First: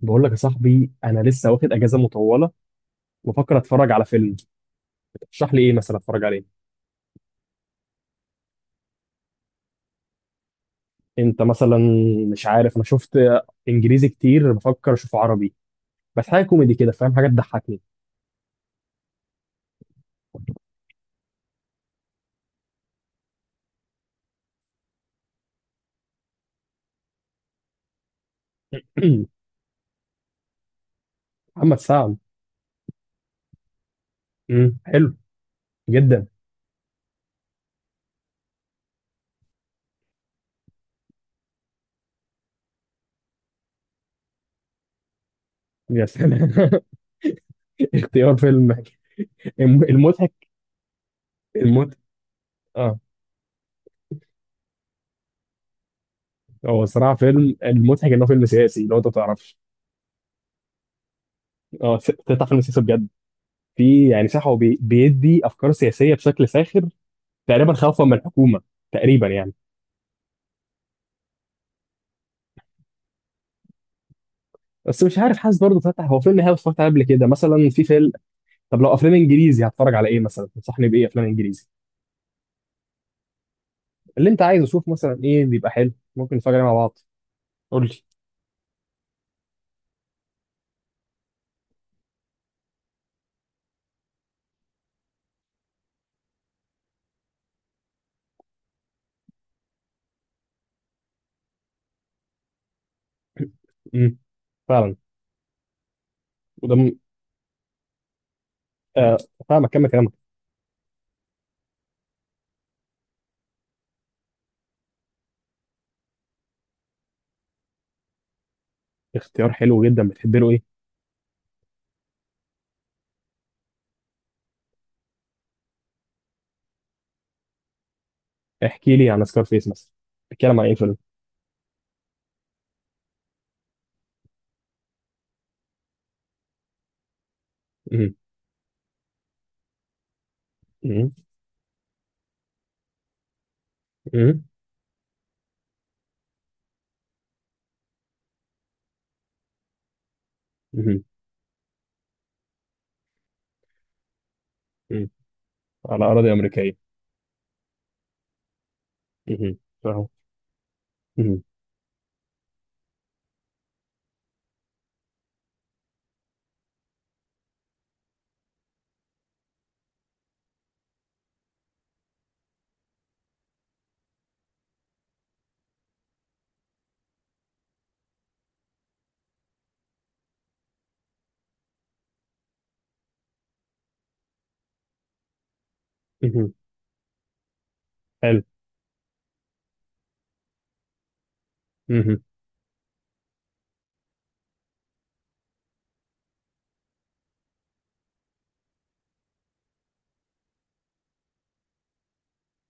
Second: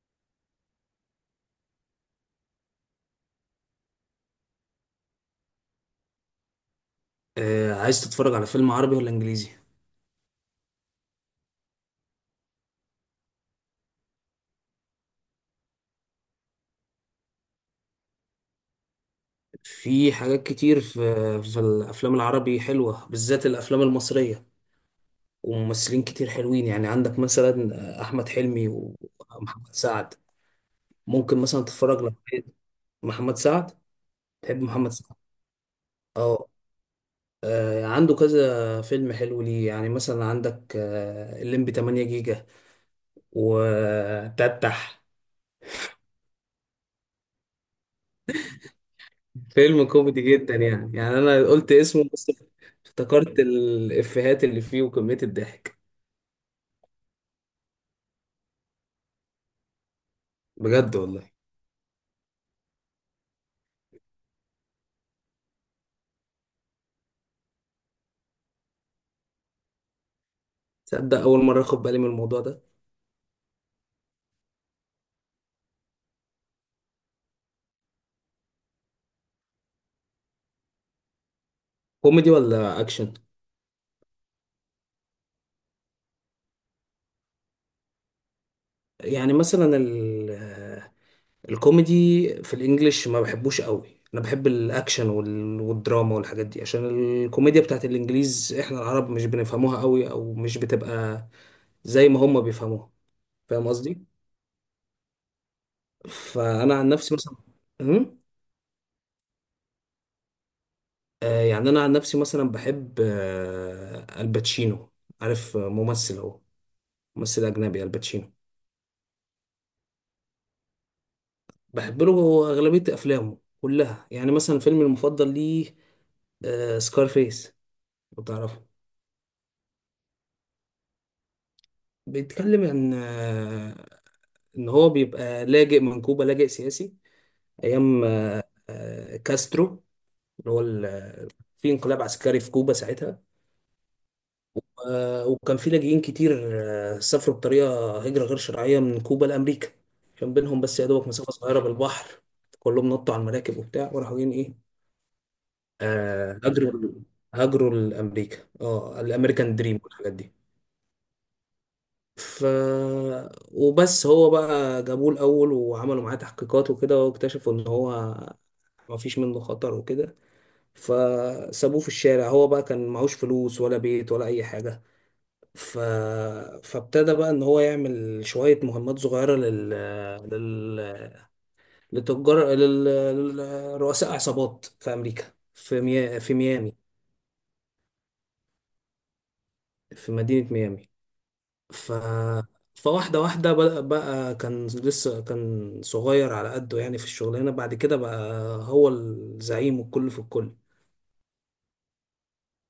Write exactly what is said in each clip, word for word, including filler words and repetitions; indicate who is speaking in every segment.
Speaker 1: بقول لك يا صاحبي، انا لسه واخد اجازه مطوله وفكر اتفرج على فيلم. ترشح لي ايه مثلا اتفرج عليه؟
Speaker 2: آه، عايز تتفرج على فيلم عربي ولا انجليزي؟
Speaker 1: انت مثلا. مش عارف، انا شفت انجليزي كتير، بفكر اشوف عربي، بس حاجه كوميدي كده، فاهم، حاجه تضحكني.
Speaker 2: في حاجات كتير في في الافلام العربي حلوه، بالذات الافلام المصريه، وممثلين كتير حلوين. يعني عندك مثلا آه، احمد حلمي ومحمد سعد. ممكن مثلا
Speaker 1: محمد
Speaker 2: تتفرج
Speaker 1: سعد.
Speaker 2: لواحد- محمد سعد. تحب
Speaker 1: مم،
Speaker 2: محمد سعد؟
Speaker 1: حلو جدا.
Speaker 2: اه، آه، عنده كذا فيلم حلو ليه. يعني مثلا عندك آه، الليمبي تمانية جيجا، وتتح
Speaker 1: يا سلام. اختيار فيلم. الم-
Speaker 2: فيلم كوميدي
Speaker 1: المضحك.
Speaker 2: جدا. يعني يعني انا قلت
Speaker 1: المضحك.
Speaker 2: اسمه بس
Speaker 1: اه.
Speaker 2: افتكرت الافيهات اللي فيه وكمية الضحك.
Speaker 1: هو صراحه فيلم المضحك انه فيلم سياسي لو انت ما تعرفش.
Speaker 2: بجد والله،
Speaker 1: اه س- تطلع فيلم سياسي بجد. في يعني صح، هو بي- بيدي افكار سياسيه بشكل ساخر، تقريبا خوفا من الحكومه تقريبا يعني.
Speaker 2: تصدق اول مرة اخد بالي من الموضوع ده.
Speaker 1: بس مش عارف، حاسس برضه فتح. هو فيلم هاوس اتفرجت عليه قبل كده مثلا، في فيلم. طب لو افلام انجليزي هتفرج على ايه مثلا؟ تنصحني بايه افلام انجليزي؟
Speaker 2: كوميدي ولا اكشن؟
Speaker 1: اللي انت عايزه، شوف مثلا ايه بيبقى حلو ممكن نتفرج عليه مع بعض. قول لي.
Speaker 2: يعني مثلا ال- آه، الكوميدي في الانجليش ما بحبوش قوي، انا بحب الاكشن وال- والدراما والحاجات دي، عشان الكوميديا بتاعت الانجليز احنا العرب مش بنفهموها قوي، او مش بتبقى زي ما هم بيفهموها. فاهم قصدي؟
Speaker 1: امم فعلا. وده
Speaker 2: فانا عن
Speaker 1: م...
Speaker 2: نفسي مثلا،
Speaker 1: آه، فاهمك، كمل كلامك.
Speaker 2: آه، يعني انا عن نفسي مثلا بحب آه، الباتشينو. عارف آه، ممثل هو، ممثل اجنبي الباتشينو.
Speaker 1: اختيار حلو جدا، بتحب له ايه؟
Speaker 2: بحب له اغلبيه افلامه كلها، يعني مثلا فيلمي المفضل ليه سكارفيس لو تعرفه.
Speaker 1: احكي لي عن سكار فيس مثلا. بيتكلم عن ايه الفيلم؟
Speaker 2: بيتكلم عن آه، ان هو بيبقى لاجئ من كوبا، لاجئ سياسي ايام
Speaker 1: امم
Speaker 2: آه، آه، كاسترو. اللي هو ال-
Speaker 1: امم
Speaker 2: آه، في انقلاب عسكري في كوبا ساعتها.
Speaker 1: امم
Speaker 2: آه، وكان في لاجئين كتير آه، سافروا بطريقة هجرة غير شرعية من كوبا لأمريكا. كان بينهم بس يا
Speaker 1: امم
Speaker 2: دوبك مسافة صغيرة بالبحر، كلهم نطوا على المراكب وبتاع وراحوا جايين إيه،
Speaker 1: أمم. على اراضي
Speaker 2: آه،
Speaker 1: امريكيه.
Speaker 2: هاجروا، هاجروا لأمريكا. اه،
Speaker 1: امم
Speaker 2: الأمريكان دريم
Speaker 1: فاهم.
Speaker 2: والحاجات دي.
Speaker 1: امم
Speaker 2: ف وبس هو بقى جابوه الأول وعملوا معاه تحقيقات وكده، واكتشفوا إن هو ما فيش منه خطر وكده، فسابوه في الشارع. هو بقى كان معهوش فلوس ولا بيت ولا أي حاجة، ف... فابتدى بقى ان هو يعمل شوية مهمات صغيرة لل... لل... لتجار، لل... لرؤساء عصابات في امريكا، في مي... في
Speaker 1: امم
Speaker 2: ميامي،
Speaker 1: حلو.
Speaker 2: في مدينة ميامي. ف...
Speaker 1: مهم.
Speaker 2: فواحدة واحدة بدأ بقى، كان لسه كان صغير على قده يعني في الشغلانة، بعد كده بقى هو الزعيم والكل في الكل.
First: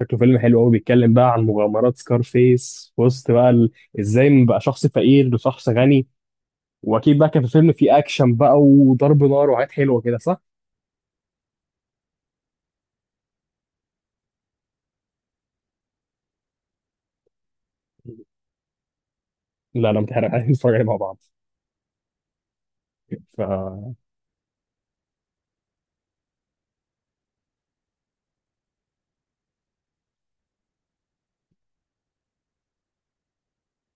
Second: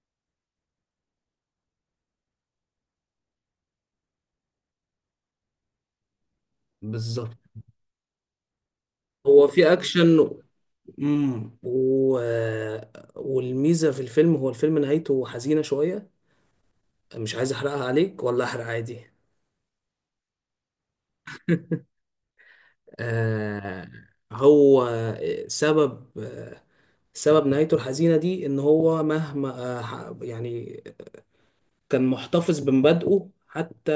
Speaker 1: شكله فيلم حلو قوي، بيتكلم بقى عن مغامرات سكارفيس في وسط بقى ال... ازاي من بقى شخص فقير لشخص غني. واكيد بقى
Speaker 2: بالظبط.
Speaker 1: كان في فيلم فيه اكشن بقى وضرب
Speaker 2: هو
Speaker 1: نار وحاجات
Speaker 2: في
Speaker 1: حلوه كده
Speaker 2: اكشن
Speaker 1: صح؟
Speaker 2: امم و... والميزة في الفيلم هو الفيلم نهايته حزينة شوية. مش عايز احرقها عليك، ولا احرق عادي؟
Speaker 1: لا لا متحرق، عايزين نتفرج عليه مع بعض.
Speaker 2: آه.
Speaker 1: ف.
Speaker 2: هو آه، سبب آه سبب نهايته الحزينة دي ان هو مهما آه ح- يعني كان محتفظ بمبادئه حتى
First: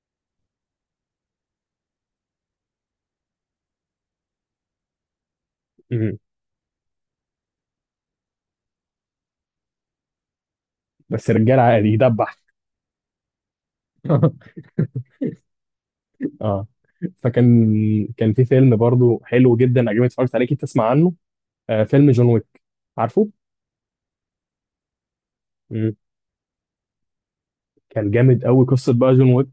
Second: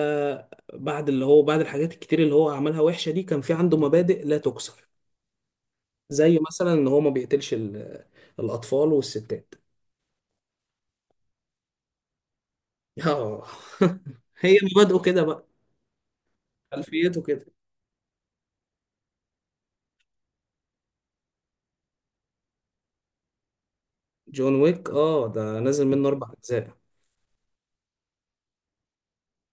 Speaker 2: بعد اللي هو بعد الحاجات الكتير اللي هو عملها وحشة دي، كان في عنده مبادئ لا تكسر.
Speaker 1: مم.
Speaker 2: زي مثلا ان هو ما بيقتلش ال- الاطفال والستات.
Speaker 1: بس رجال عادي يدبح.
Speaker 2: اه هي مبادئه كده بقى،
Speaker 1: اه.
Speaker 2: خلفيته كده.
Speaker 1: فكان، كان في فيلم برضو حلو جدا عجبني اتفرجت عليه، اكيد تسمع عنه. آه فيلم جون ويك. عارفه؟
Speaker 2: جون ويك، اه ده نازل
Speaker 1: مم.
Speaker 2: منه اربع اجزاء.
Speaker 1: كان جامد قوي قصه بقى جون ويك.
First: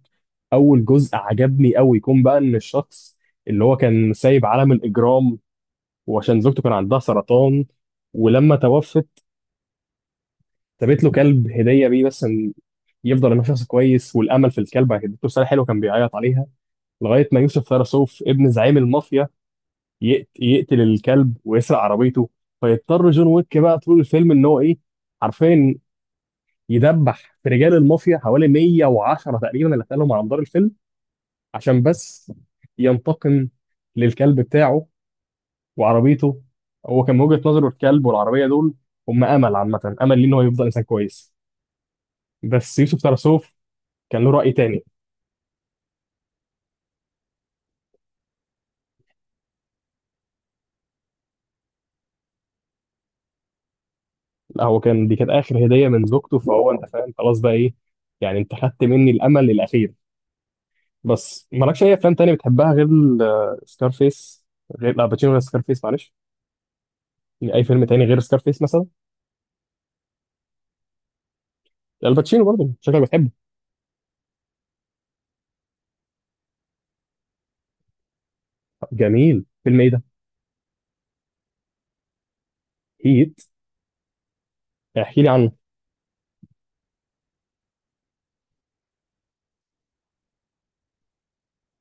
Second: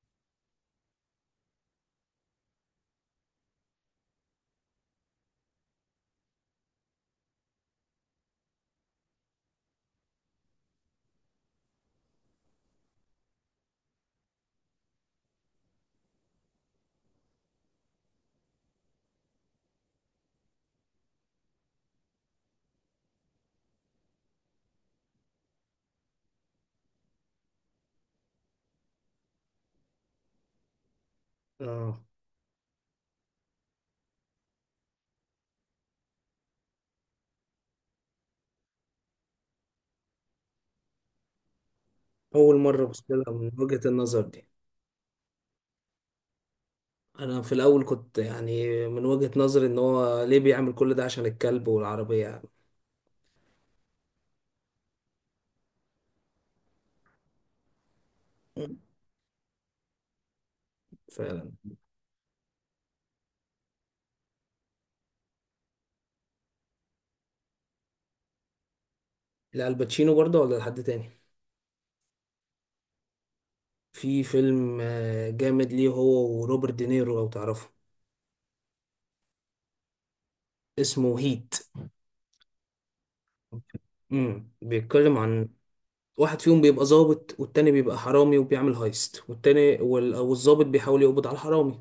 Speaker 1: اول جزء عجبني قوي، يكون بقى ان الشخص اللي هو كان سايب عالم الاجرام، وعشان زوجته كان عندها سرطان. ولما توفت سابت له كلب هديه بيه، بس إن يفضل انه شخص كويس، والامل في الكلب هيديته رساله حلوه، كان بيعيط عليها لغايه ما يوسف ثراسوف ابن زعيم المافيا يقت- يقتل الكلب ويسرق عربيته. فيضطر جون ويك بقى طول الفيلم ان هو ايه، عارفين، يدبح في رجال المافيا حوالي مية وعشرة تقريبا اللي قتلهم على مدار الفيلم عشان
Speaker 2: اه،
Speaker 1: بس ينتقم للكلب بتاعه وعربيته. هو كان من وجهة نظره الكلب والعربية دول هم أمل، عامة أمل ليه إن هو يفضل إنسان كويس.
Speaker 2: أول
Speaker 1: بس
Speaker 2: مرة
Speaker 1: يوسف
Speaker 2: أبص لها من
Speaker 1: ترسوف
Speaker 2: وجهة النظر
Speaker 1: كان له
Speaker 2: دي.
Speaker 1: رأي تاني.
Speaker 2: أنا في الأول كنت يعني من وجهة نظري إن هو ليه بيعمل كل ده عشان الكلب والعربية يعني.
Speaker 1: لا هو كان، دي كانت آخر هدية من زوجته، فهو أنت فاهم خلاص بقى إيه، يعني أنت خدت مني الأمل الأخير. بس
Speaker 2: فعلا.
Speaker 1: مالكش أي أفلام تاني بتحبها غير سكارفيس؟ غير لا باتشينو غير سكارفيس معلش، يعني أي فيلم تاني غير سكارفيس مثلا؟
Speaker 2: الباتشينو برضه ولا لحد تاني.
Speaker 1: الباتشينو برضه، شكلك بتحبه.
Speaker 2: في فيلم آه، جامد ليه هو وروبرت دينيرو لو تعرفه.
Speaker 1: جميل، فيلم إيه ده؟
Speaker 2: اسمه هيت.
Speaker 1: هيت.
Speaker 2: امم بيتكلم
Speaker 1: احكي لي
Speaker 2: عن
Speaker 1: عنه.
Speaker 2: واحد فيهم بيبقى ظابط والتاني بيبقى حرامي وبيعمل هايست، والتاني وال- والظابط بيحاول يقبض على الحرامي.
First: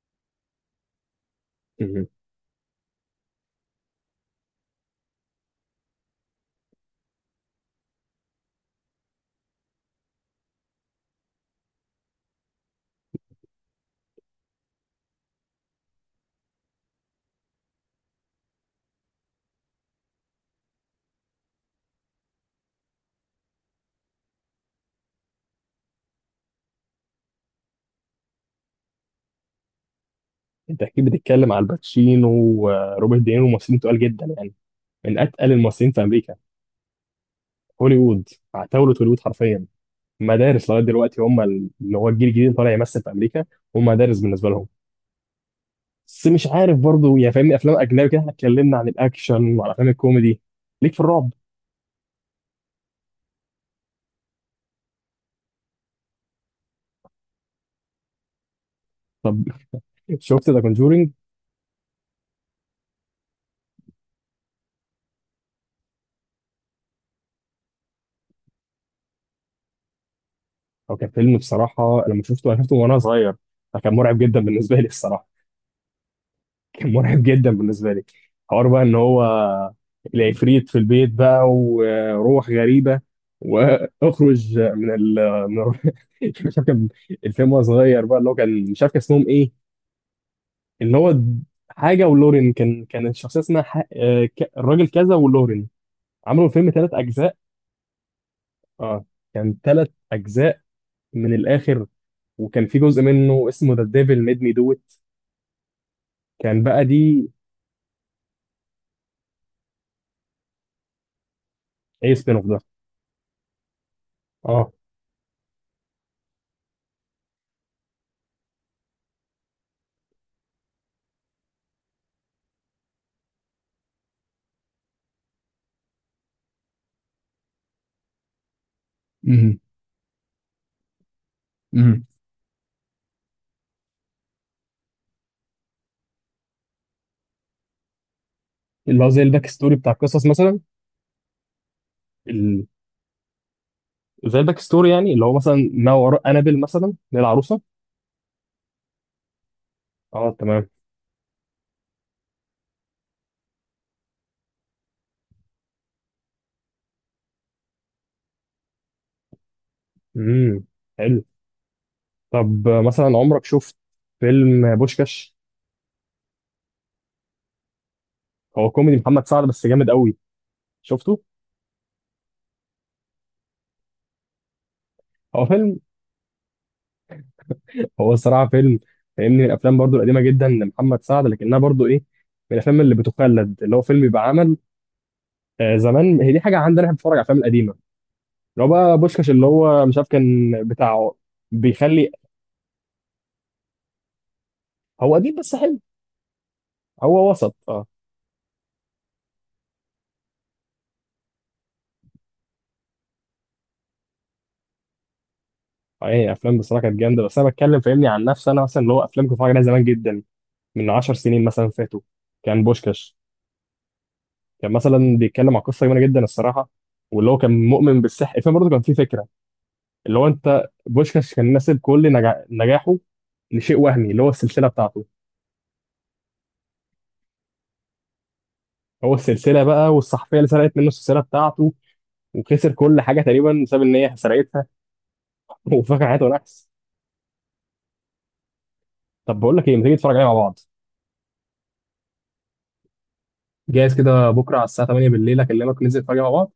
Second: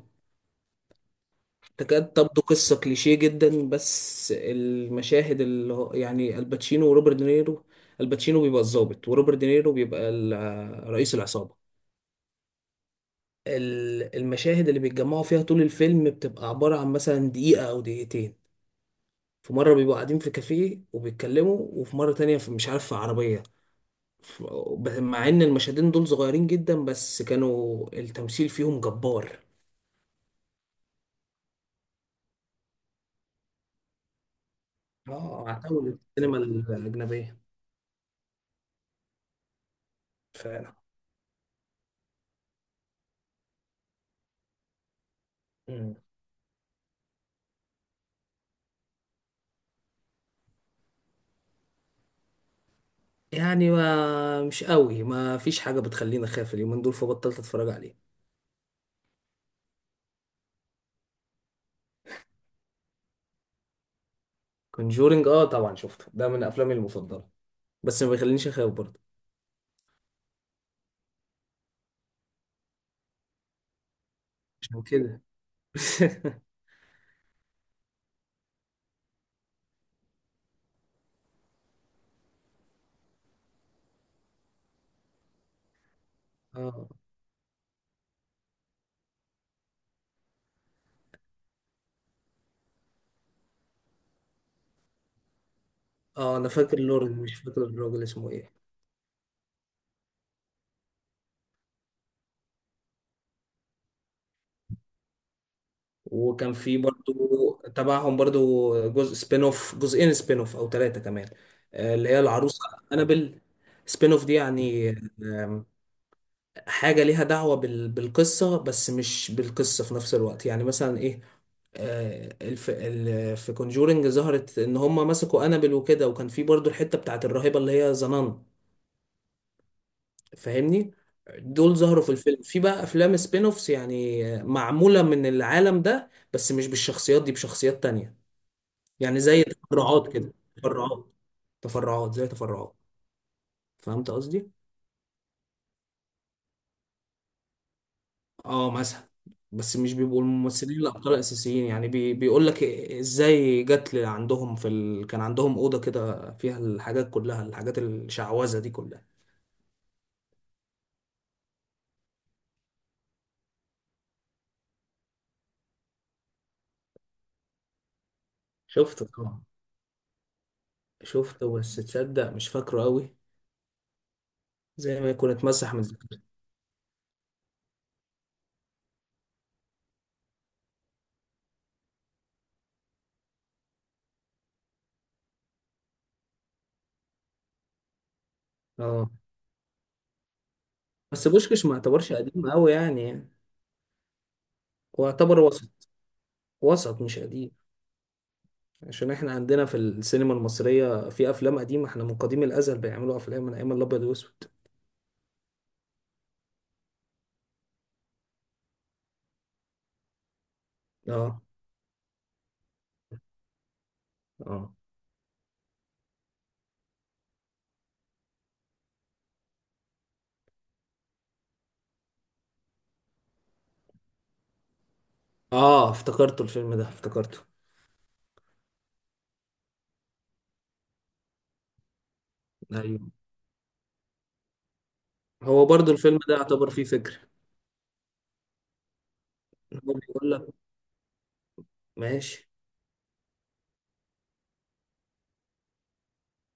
Speaker 1: مهم.
Speaker 2: تكاد تبدو قصة كليشيه جدا، بس المشاهد اللي هو يعني الباتشينو وروبرت دينيرو، الباتشينو بيبقى الضابط وروبرت دينيرو بيبقى ال- آه، رئيس العصابة. ال- المشاهد اللي بيتجمعوا فيها طول الفيلم بتبقى عبارة عن مثلا دقيقة أو دقيقتين. في مرة بيبقوا قاعدين في كافيه وبيتكلموا، وفي مرة تانية في مش عارف في عربية. ف- ب- مع إن المشهدين دول صغيرين جدا، بس كانوا التمثيل فيهم جبار.
Speaker 1: انت اكيد بتتكلم على الباتشينو وروبرت دينيرو، ممثلين تقال جدا يعني، من
Speaker 2: اه،
Speaker 1: اتقل الممثلين
Speaker 2: عتاولة
Speaker 1: في امريكا.
Speaker 2: السينما الأجنبية.
Speaker 1: هوليوود. عتاولة هوليوود حرفيا. مدارس
Speaker 2: فعلا.
Speaker 1: لغايه دلوقتي، هم ال- اللي هو الجيل الجديد اللي طالع يمثل في امريكا، هم مدارس بالنسبه لهم.
Speaker 2: مم.
Speaker 1: بس مش عارف برضو يعني فاهمني، افلام اجنبي كده احنا اتكلمنا عن الاكشن وعن افلام الكوميدي، ليك في الرعب؟
Speaker 2: يعني ما مش قوي، ما فيش حاجة بتخليني أخاف اليومين دول، فبطلت أتفرج عليه.
Speaker 1: طب شفت ذا كونجورينج؟
Speaker 2: كونجورينج آه طبعا شفته، ده من أفلامي المفضلة، بس ما بيخلينيش أخاف برضه.
Speaker 1: او كان فيلم بصراحه، لما شفته انا شفته وانا صغير، فكان مرعب جدا بالنسبه
Speaker 2: عشان
Speaker 1: لي
Speaker 2: كده
Speaker 1: الصراحه. كان مرعب جدا بالنسبه لي. حوار بقى ان هو العفريت في البيت بقى وروح غريبه، واخرج من ال، من ال- مش عارف كان
Speaker 2: آه
Speaker 1: الفيلم وهو صغير بقى، اللي هو كان مش عارف كان اسمهم ايه، اللي هو حاجه ولورين، كان كان الشخصيه اسمها ح... آه، ك- الراجل كذا ولورين.
Speaker 2: آه
Speaker 1: عملوا
Speaker 2: أنا
Speaker 1: الفيلم
Speaker 2: فاكر
Speaker 1: ثلاث
Speaker 2: لورن،
Speaker 1: اجزاء.
Speaker 2: مش فاكر الراجل اسمه إيه.
Speaker 1: اه، كان ثلاث اجزاء من الاخر، وكان في جزء منه اسمه ذا ديفل ميد مي دو ات.
Speaker 2: وكان
Speaker 1: كان
Speaker 2: في
Speaker 1: بقى
Speaker 2: برضه
Speaker 1: دي.
Speaker 2: تبعهم برضه جزء سبين أوف، جزئين سبين أوف أو ثلاثة كمان. آه، اللي
Speaker 1: ايه
Speaker 2: هي
Speaker 1: سبين اوف ده؟
Speaker 2: العروسة أنابل. سبين أوف دي
Speaker 1: اه.
Speaker 2: يعني حاجة ليها دعوة بال... بالقصة بس مش بالقصة في نفس الوقت. يعني مثلا ايه، آه، الف... ال... في كونجورنج ظهرت ان هم مسكوا انابل وكده، وكان في برضو الحتة بتاعت الراهبة اللي هي زنان. فاهمني؟ دول
Speaker 1: مم.
Speaker 2: ظهروا في الفيلم. في بقى افلام سبين اوفس، يعني آه، معمولة من العالم ده بس مش بالشخصيات دي، بشخصيات تانية.
Speaker 1: اللي هو
Speaker 2: يعني
Speaker 1: زي
Speaker 2: زي
Speaker 1: الباك ستوري بتاع
Speaker 2: تفرعات
Speaker 1: القصص
Speaker 2: كده،
Speaker 1: مثلا.
Speaker 2: تفرعات. تفرعات، زي
Speaker 1: ال...
Speaker 2: تفرعات. فهمت
Speaker 1: زي
Speaker 2: قصدي؟
Speaker 1: الباك ستوري يعني، اللي هو مثلا ما وراء انابل مثلا اللي هي العروسه.
Speaker 2: اه مثلا. بس مش بيبقوا
Speaker 1: اه تمام.
Speaker 2: الممثلين الابطال الاساسيين، يعني بي بيقول لك ازاي جت ل- عندهم في ال... كان عندهم اوضه كده فيها الحاجات كلها، الحاجات الشعوذه دي كلها.
Speaker 1: امم حلو. طب آه، مثلا عمرك شفت فيلم بوشكاش؟ هو كوميدي
Speaker 2: شفته
Speaker 1: محمد
Speaker 2: طبعا،
Speaker 1: سعد بس جامد قوي. شفته.
Speaker 2: شفته، بس تصدق مش فاكره قوي، زي ما يكون
Speaker 1: هو
Speaker 2: اتمسح
Speaker 1: فيلم،
Speaker 2: من ذاكرتي.
Speaker 1: هو الصراحه فيلم فاهمني من الافلام برضو القديمه جدا لمحمد سعد، لكنها برضو ايه، من الافلام اللي بتخلد، اللي هو فيلم بيبقى عمل آه زمان. هي دي حاجه عندنا احنا، بنتفرج على الافلام القديمه. اللي هو بقى
Speaker 2: اه،
Speaker 1: بوشكاش اللي هو مش عارف كان بتاع،
Speaker 2: بس بوشكش ما
Speaker 1: بيخلي.
Speaker 2: يعتبرش قديم قوي يعني. هو
Speaker 1: هو قديم
Speaker 2: يعتبر
Speaker 1: بس حلو.
Speaker 2: وسط، وسط مش
Speaker 1: هو
Speaker 2: قديم.
Speaker 1: وسط اه.
Speaker 2: عشان احنا عندنا في السينما المصريه في افلام قديمه، احنا من قديم الازل بيعملوا افلام من ايام الابيض واسود.
Speaker 1: اي افلام بصراحه كانت جامده، بس انا بتكلم فاهمني عن نفسي انا مثلا، اللي هو افلام كنت بتفرج عليها زمان جدا، من 10
Speaker 2: اه.
Speaker 1: سنين مثلا فاتوا. كان بوشكاش كان
Speaker 2: اه،
Speaker 1: مثلا بيتكلم عن قصه جميله جدا الصراحه، واللي هو كان مؤمن بالسحر. الفيلم برضه كان فيه فكره، اللي هو انت بوشكاش كان ناسب كل نجا... نجاحه لشيء وهمي اللي هو السلسله بتاعته.
Speaker 2: اه افتكرته، الفيلم ده افتكرته.
Speaker 1: هو السلسله بقى والصحفيه اللي سرقت منه السلسله بتاعته، وخسر كل
Speaker 2: ايوه،
Speaker 1: حاجه تقريبا بسبب ان هي سرقتها.
Speaker 2: هو برضو
Speaker 1: وفاكر
Speaker 2: الفيلم
Speaker 1: حياته
Speaker 2: ده
Speaker 1: نحس.
Speaker 2: يعتبر فيه فكرة.
Speaker 1: طب بقول لك ايه، ما تيجي
Speaker 2: هو
Speaker 1: نتفرج عليه
Speaker 2: بيقول
Speaker 1: مع
Speaker 2: لك
Speaker 1: بعض؟
Speaker 2: ماشي.
Speaker 1: جاهز كده بكره على الساعه تمانية بالليل اكلمك، ننزل نتفرج عليه مع بعض.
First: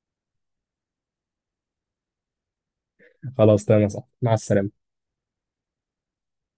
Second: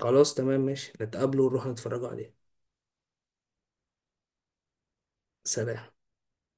Speaker 2: خلاص تمام ماشي، نتقابله ونروح نتفرجوا عليه.
Speaker 1: خلاص تمام يا صاحبي، مع السلامة.
Speaker 2: سلام.